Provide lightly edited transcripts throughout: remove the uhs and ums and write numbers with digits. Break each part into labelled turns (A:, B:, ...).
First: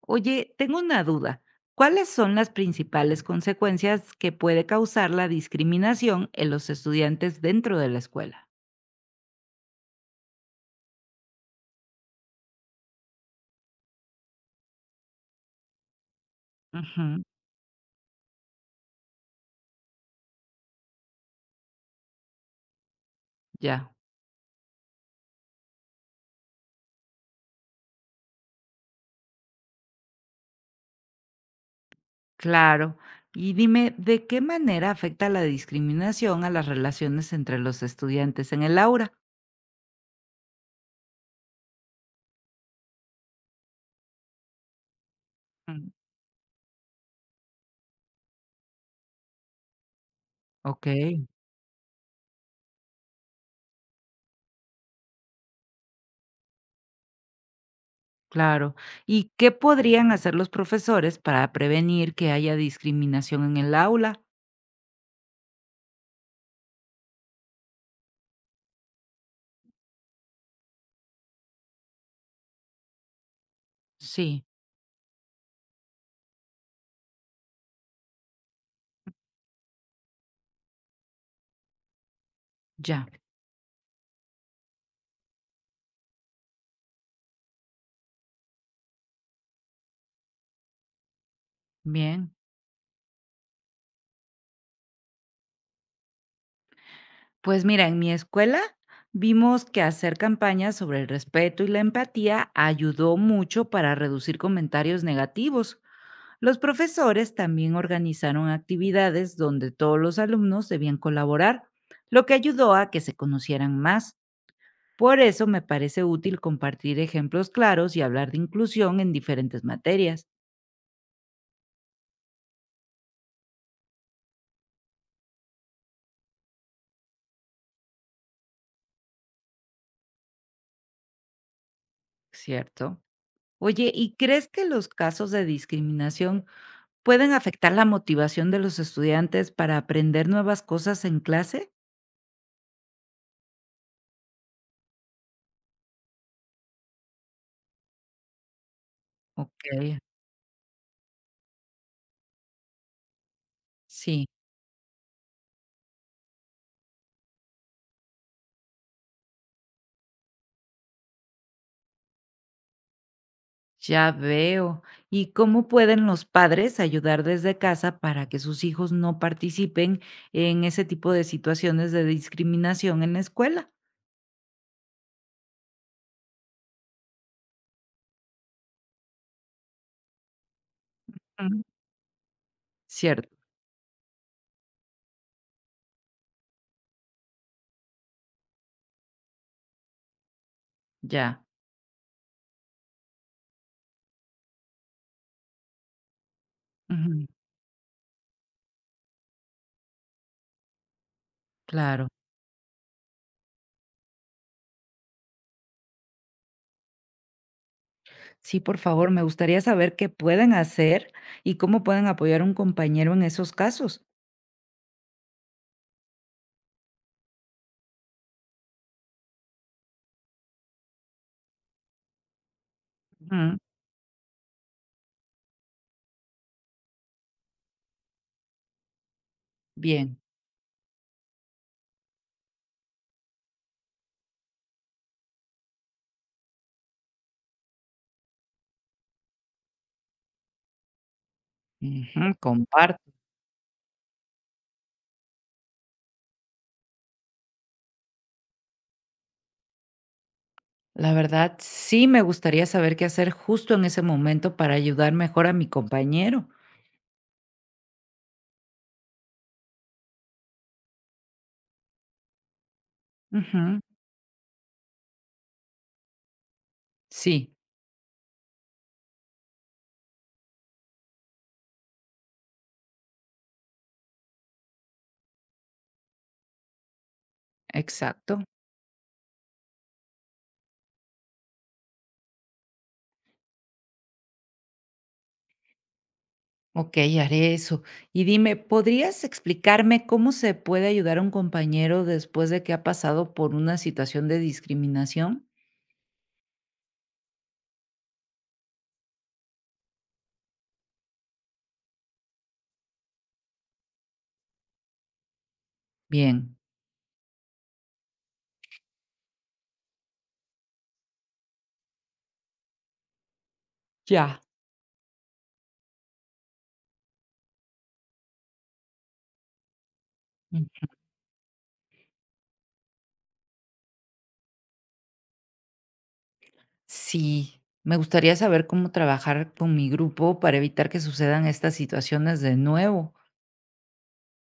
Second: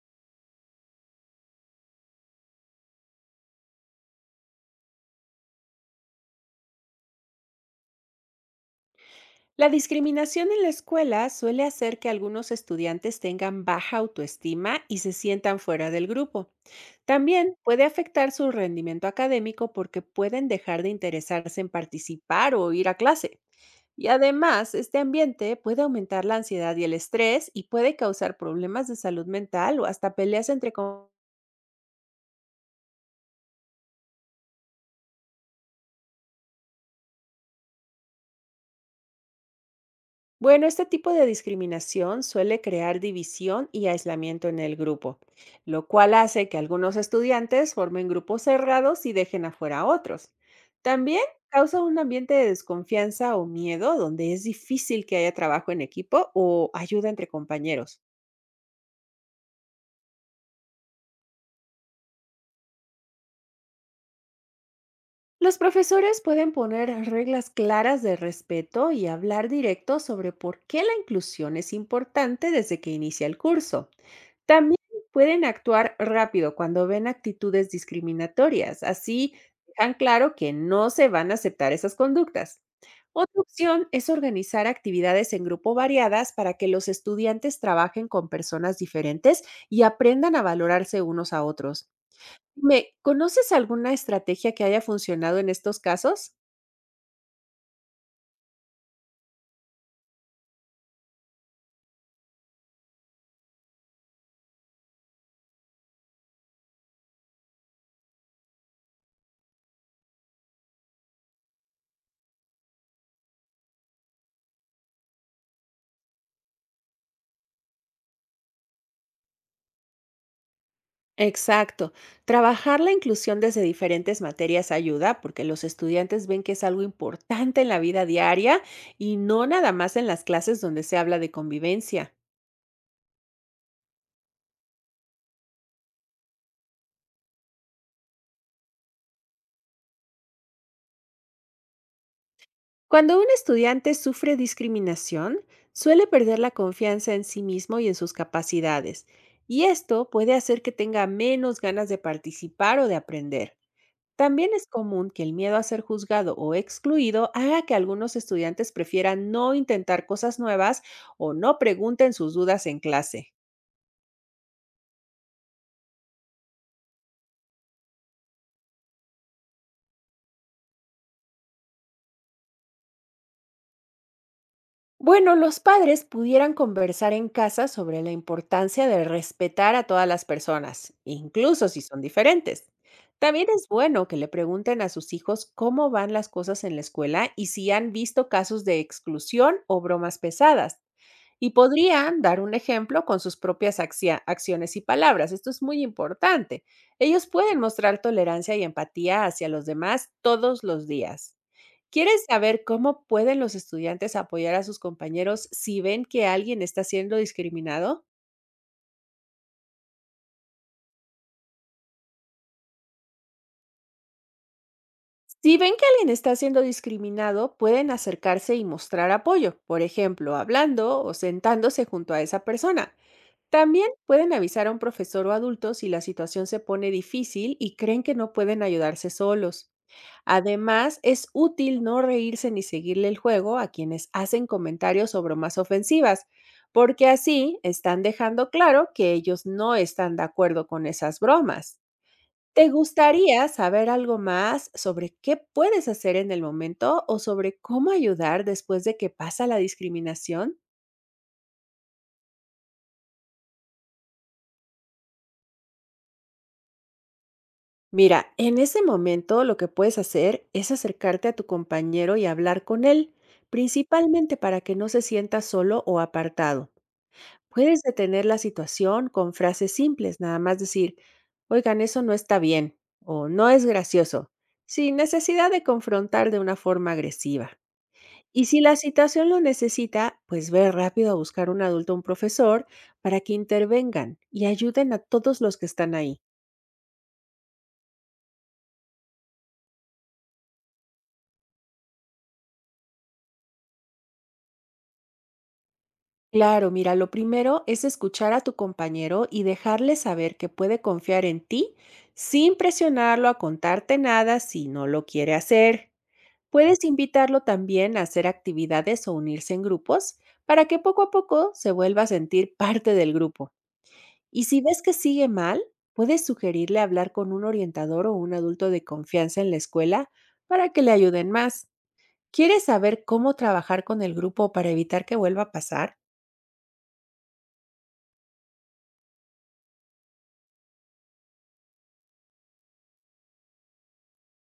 A: Oye, tengo una duda. ¿Cuáles son las principales consecuencias que puede causar la discriminación en los estudiantes dentro de la escuela?
B: La discriminación en la escuela suele hacer que algunos estudiantes tengan baja autoestima y se sientan fuera del grupo.
A: Ujú,
B: También puede afectar su rendimiento académico porque pueden dejar de interesarse en participar o ir a clase.
A: ya,
B: Y además, este ambiente puede aumentar la ansiedad y el estrés y puede causar problemas de salud mental o hasta peleas entre compañeros.
A: claro. Y dime, ¿de qué manera afecta la discriminación a las relaciones entre los estudiantes en el aula?
B: Bueno, este tipo de discriminación suele crear división y aislamiento en el grupo, lo
A: Mm,
B: cual hace que algunos estudiantes formen grupos cerrados y dejen afuera a otros.
A: Ok,
B: También causa un ambiente de desconfianza o miedo donde es difícil que haya trabajo en equipo o ayuda entre compañeros.
A: claro. ¿Y qué podrían hacer los profesores para prevenir que haya discriminación en el aula?
B: Los profesores pueden poner reglas claras de respeto y hablar directo sobre por qué la inclusión es importante desde que inicia el curso.
A: Sí,
B: También pueden actuar rápido cuando ven actitudes discriminatorias, así dejan claro que no se van a aceptar esas conductas.
A: ya,
B: Otra opción es organizar actividades en grupo variadas para que los estudiantes trabajen con personas diferentes y aprendan a valorarse unos a otros.
A: bien.
B: ¿Me conoces alguna estrategia que haya funcionado en estos casos?
A: Pues mira, en mi escuela vimos que hacer campañas sobre el respeto y la empatía ayudó mucho para reducir comentarios negativos. Los profesores también organizaron actividades donde todos los alumnos debían colaborar, lo que ayudó a que se conocieran más. Por eso me parece útil compartir ejemplos claros y hablar de inclusión en diferentes materias.
B: Exacto. Trabajar la inclusión desde diferentes materias ayuda porque los estudiantes ven que es algo importante en la vida diaria y no nada más en las clases donde se habla de convivencia.
A: Cierto. Oye, ¿y crees que los casos de discriminación ¿pueden afectar la motivación de los estudiantes para aprender nuevas cosas en clase?
B: Cuando un estudiante sufre discriminación, suele perder la confianza en sí mismo y en sus capacidades, y
A: Okey,
B: esto puede hacer que tenga menos ganas de participar o de aprender.
A: sí,
B: También es común que el miedo a ser juzgado o excluido haga que algunos estudiantes prefieran no intentar cosas nuevas o no pregunten sus dudas en clase.
A: ya veo. ¿Y cómo pueden los padres ayudar desde casa para que sus hijos no participen en ese tipo de situaciones de discriminación en la escuela?
B: Bueno, los padres pudieran conversar en casa sobre la importancia de respetar a todas las personas,
A: Ujú.
B: incluso si son diferentes.
A: Cierto,
B: También es bueno que le pregunten a sus hijos cómo van las cosas en la escuela y si han visto casos de exclusión o bromas pesadas.
A: ya.
B: Y podrían dar un ejemplo con sus propias acciones y palabras. Esto es muy importante.
A: Ujú,
B: Ellos pueden mostrar tolerancia y empatía hacia los demás todos los días.
A: claro.
B: ¿Quieres saber cómo pueden los estudiantes apoyar a sus compañeros si ven que alguien está siendo discriminado?
A: Sí, por favor, me gustaría saber qué pueden hacer y cómo pueden apoyar a un compañero en esos casos.
B: Si ven que alguien está siendo discriminado, pueden acercarse y mostrar apoyo, por ejemplo, hablando o sentándose junto a esa persona.
A: Ujú,
B: También pueden avisar a un profesor o adulto si la situación se pone difícil y creen que no pueden ayudarse solos.
A: bien.
B: Además, es útil no reírse ni seguirle el juego a quienes hacen comentarios o bromas ofensivas, porque así están dejando claro que ellos no están de acuerdo con esas bromas.
A: Ujú,
B: ¿Te
A: compar
B: gustaría saber algo más sobre qué puedes hacer en el momento o sobre cómo ayudar después de que pasa la discriminación?
A: La verdad, sí me gustaría saber qué hacer justo en ese momento para ayudar mejor a mi compañero.
B: Mira, en ese momento lo que puedes hacer es acercarte a tu compañero y hablar con él,
A: Ujú,
B: principalmente para que no se sienta solo o apartado.
A: Sí,
B: Puedes detener la situación con frases simples, nada más decir, oigan, eso no está bien o no es gracioso, sin necesidad de confrontar de una forma agresiva.
A: exacto.
B: Y si la situación lo necesita, pues ve rápido a buscar un adulto o un profesor para que intervengan y ayuden a todos los que están ahí.
A: Ok, haré eso. Y dime, ¿podrías explicarme cómo se puede ayudar a un compañero después de que ha pasado por una situación de discriminación?
B: Claro, mira, lo primero es escuchar a tu compañero y dejarle saber que puede confiar en ti sin presionarlo a contarte nada si no lo quiere hacer.
A: Bien,
B: Puedes invitarlo también a hacer actividades o unirse en grupos para que poco a poco se vuelva a sentir parte del grupo.
A: ya.
B: Y si ves que sigue mal, puedes sugerirle hablar con un orientador o un adulto de confianza en la escuela para que
A: Mm.
B: le ayuden más. ¿Quieres saber cómo trabajar con el grupo para evitar que vuelva a pasar?
A: Sí, me gustaría saber cómo trabajar con mi grupo para evitar que sucedan estas situaciones de nuevo.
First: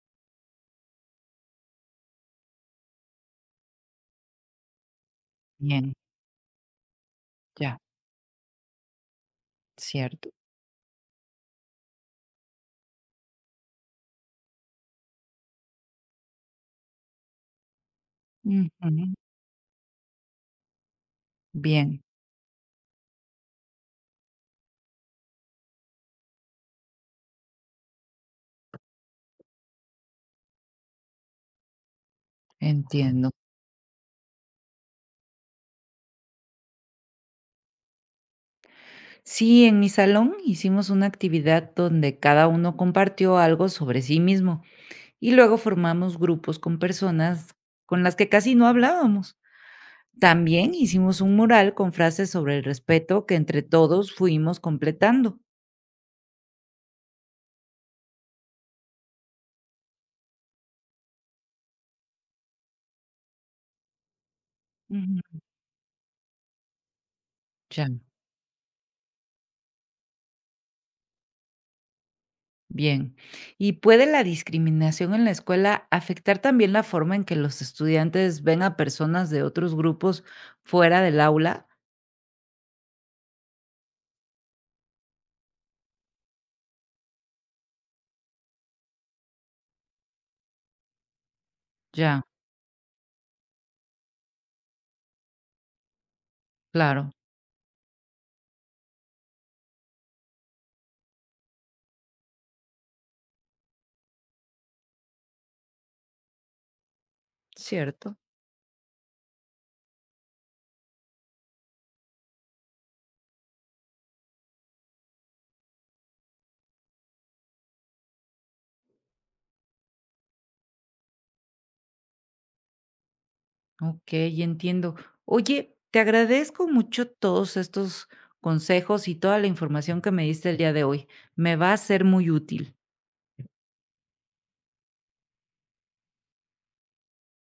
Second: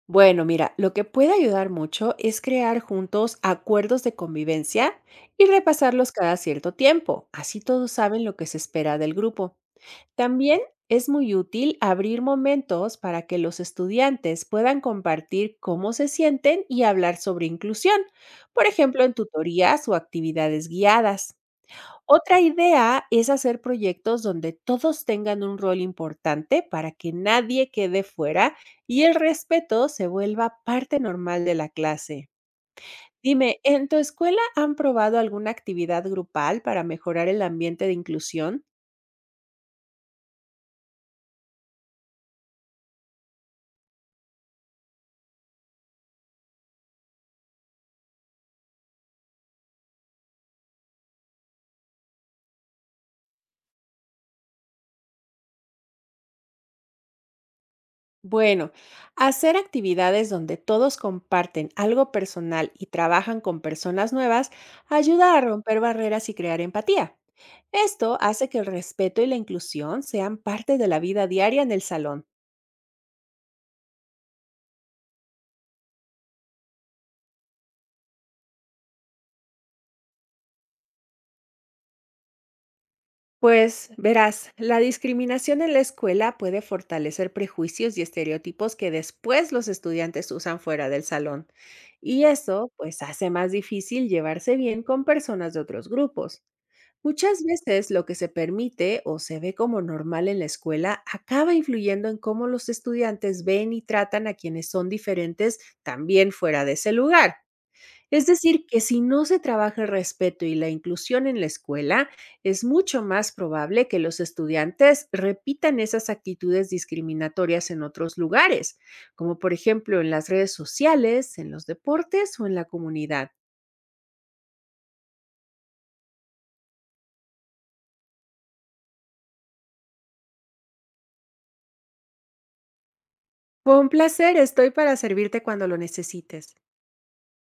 B: Bueno, mira, lo que puede ayudar mucho es crear juntos acuerdos de convivencia y
A: Bien,
B: repasarlos cada cierto tiempo. Así
A: ya,
B: todos saben lo que se espera del grupo.
A: cierto.
B: También es muy útil abrir momentos para que los estudiantes puedan compartir cómo se sienten y hablar sobre inclusión, por ejemplo,
A: Ujú,
B: en tutorías o actividades guiadas.
A: Bien,
B: Otra idea es hacer proyectos donde todos tengan un rol importante para que nadie quede fuera y el respeto se vuelva parte normal de la clase.
A: entiendo.
B: Dime, ¿en tu escuela han probado alguna actividad grupal para mejorar el ambiente de inclusión?
A: Sí, en mi salón hicimos una actividad donde cada uno compartió algo sobre sí mismo y luego formamos grupos con personas con las que casi no hablábamos. También hicimos un mural con frases sobre el respeto que entre todos fuimos completando.
B: Bueno, hacer actividades donde todos comparten algo personal y trabajan con personas nuevas ayuda
A: Ujú.
B: a romper barreras y crear empatía.
A: Ya,
B: Esto hace que el respeto y la inclusión sean parte de la vida diaria en el salón.
A: bien. ¿Y puede la discriminación en la escuela afectar también la forma en que los estudiantes ven a personas de otros grupos fuera del aula?
B: Pues verás, la discriminación en la escuela puede fortalecer prejuicios y estereotipos que después los estudiantes usan fuera del salón.
A: Ya,
B: Y eso pues hace más difícil llevarse bien con personas de otros grupos.
A: claro,
B: Muchas veces lo que se permite o se ve como normal en la escuela acaba influyendo en cómo los estudiantes ven y tratan a quienes son diferentes también fuera de ese lugar.
A: cierto.
B: Es decir, que si no se trabaja el respeto y la inclusión en la escuela, es mucho más probable que los estudiantes repitan esas actitudes discriminatorias en otros lugares, como por ejemplo en las redes sociales, en los deportes o en la comunidad.
A: Okey, entiendo. Oye, te agradezco mucho todos estos consejos y toda la información que me diste el día de hoy. Me va a ser muy útil.
B: Con placer, estoy para servirte cuando lo necesites.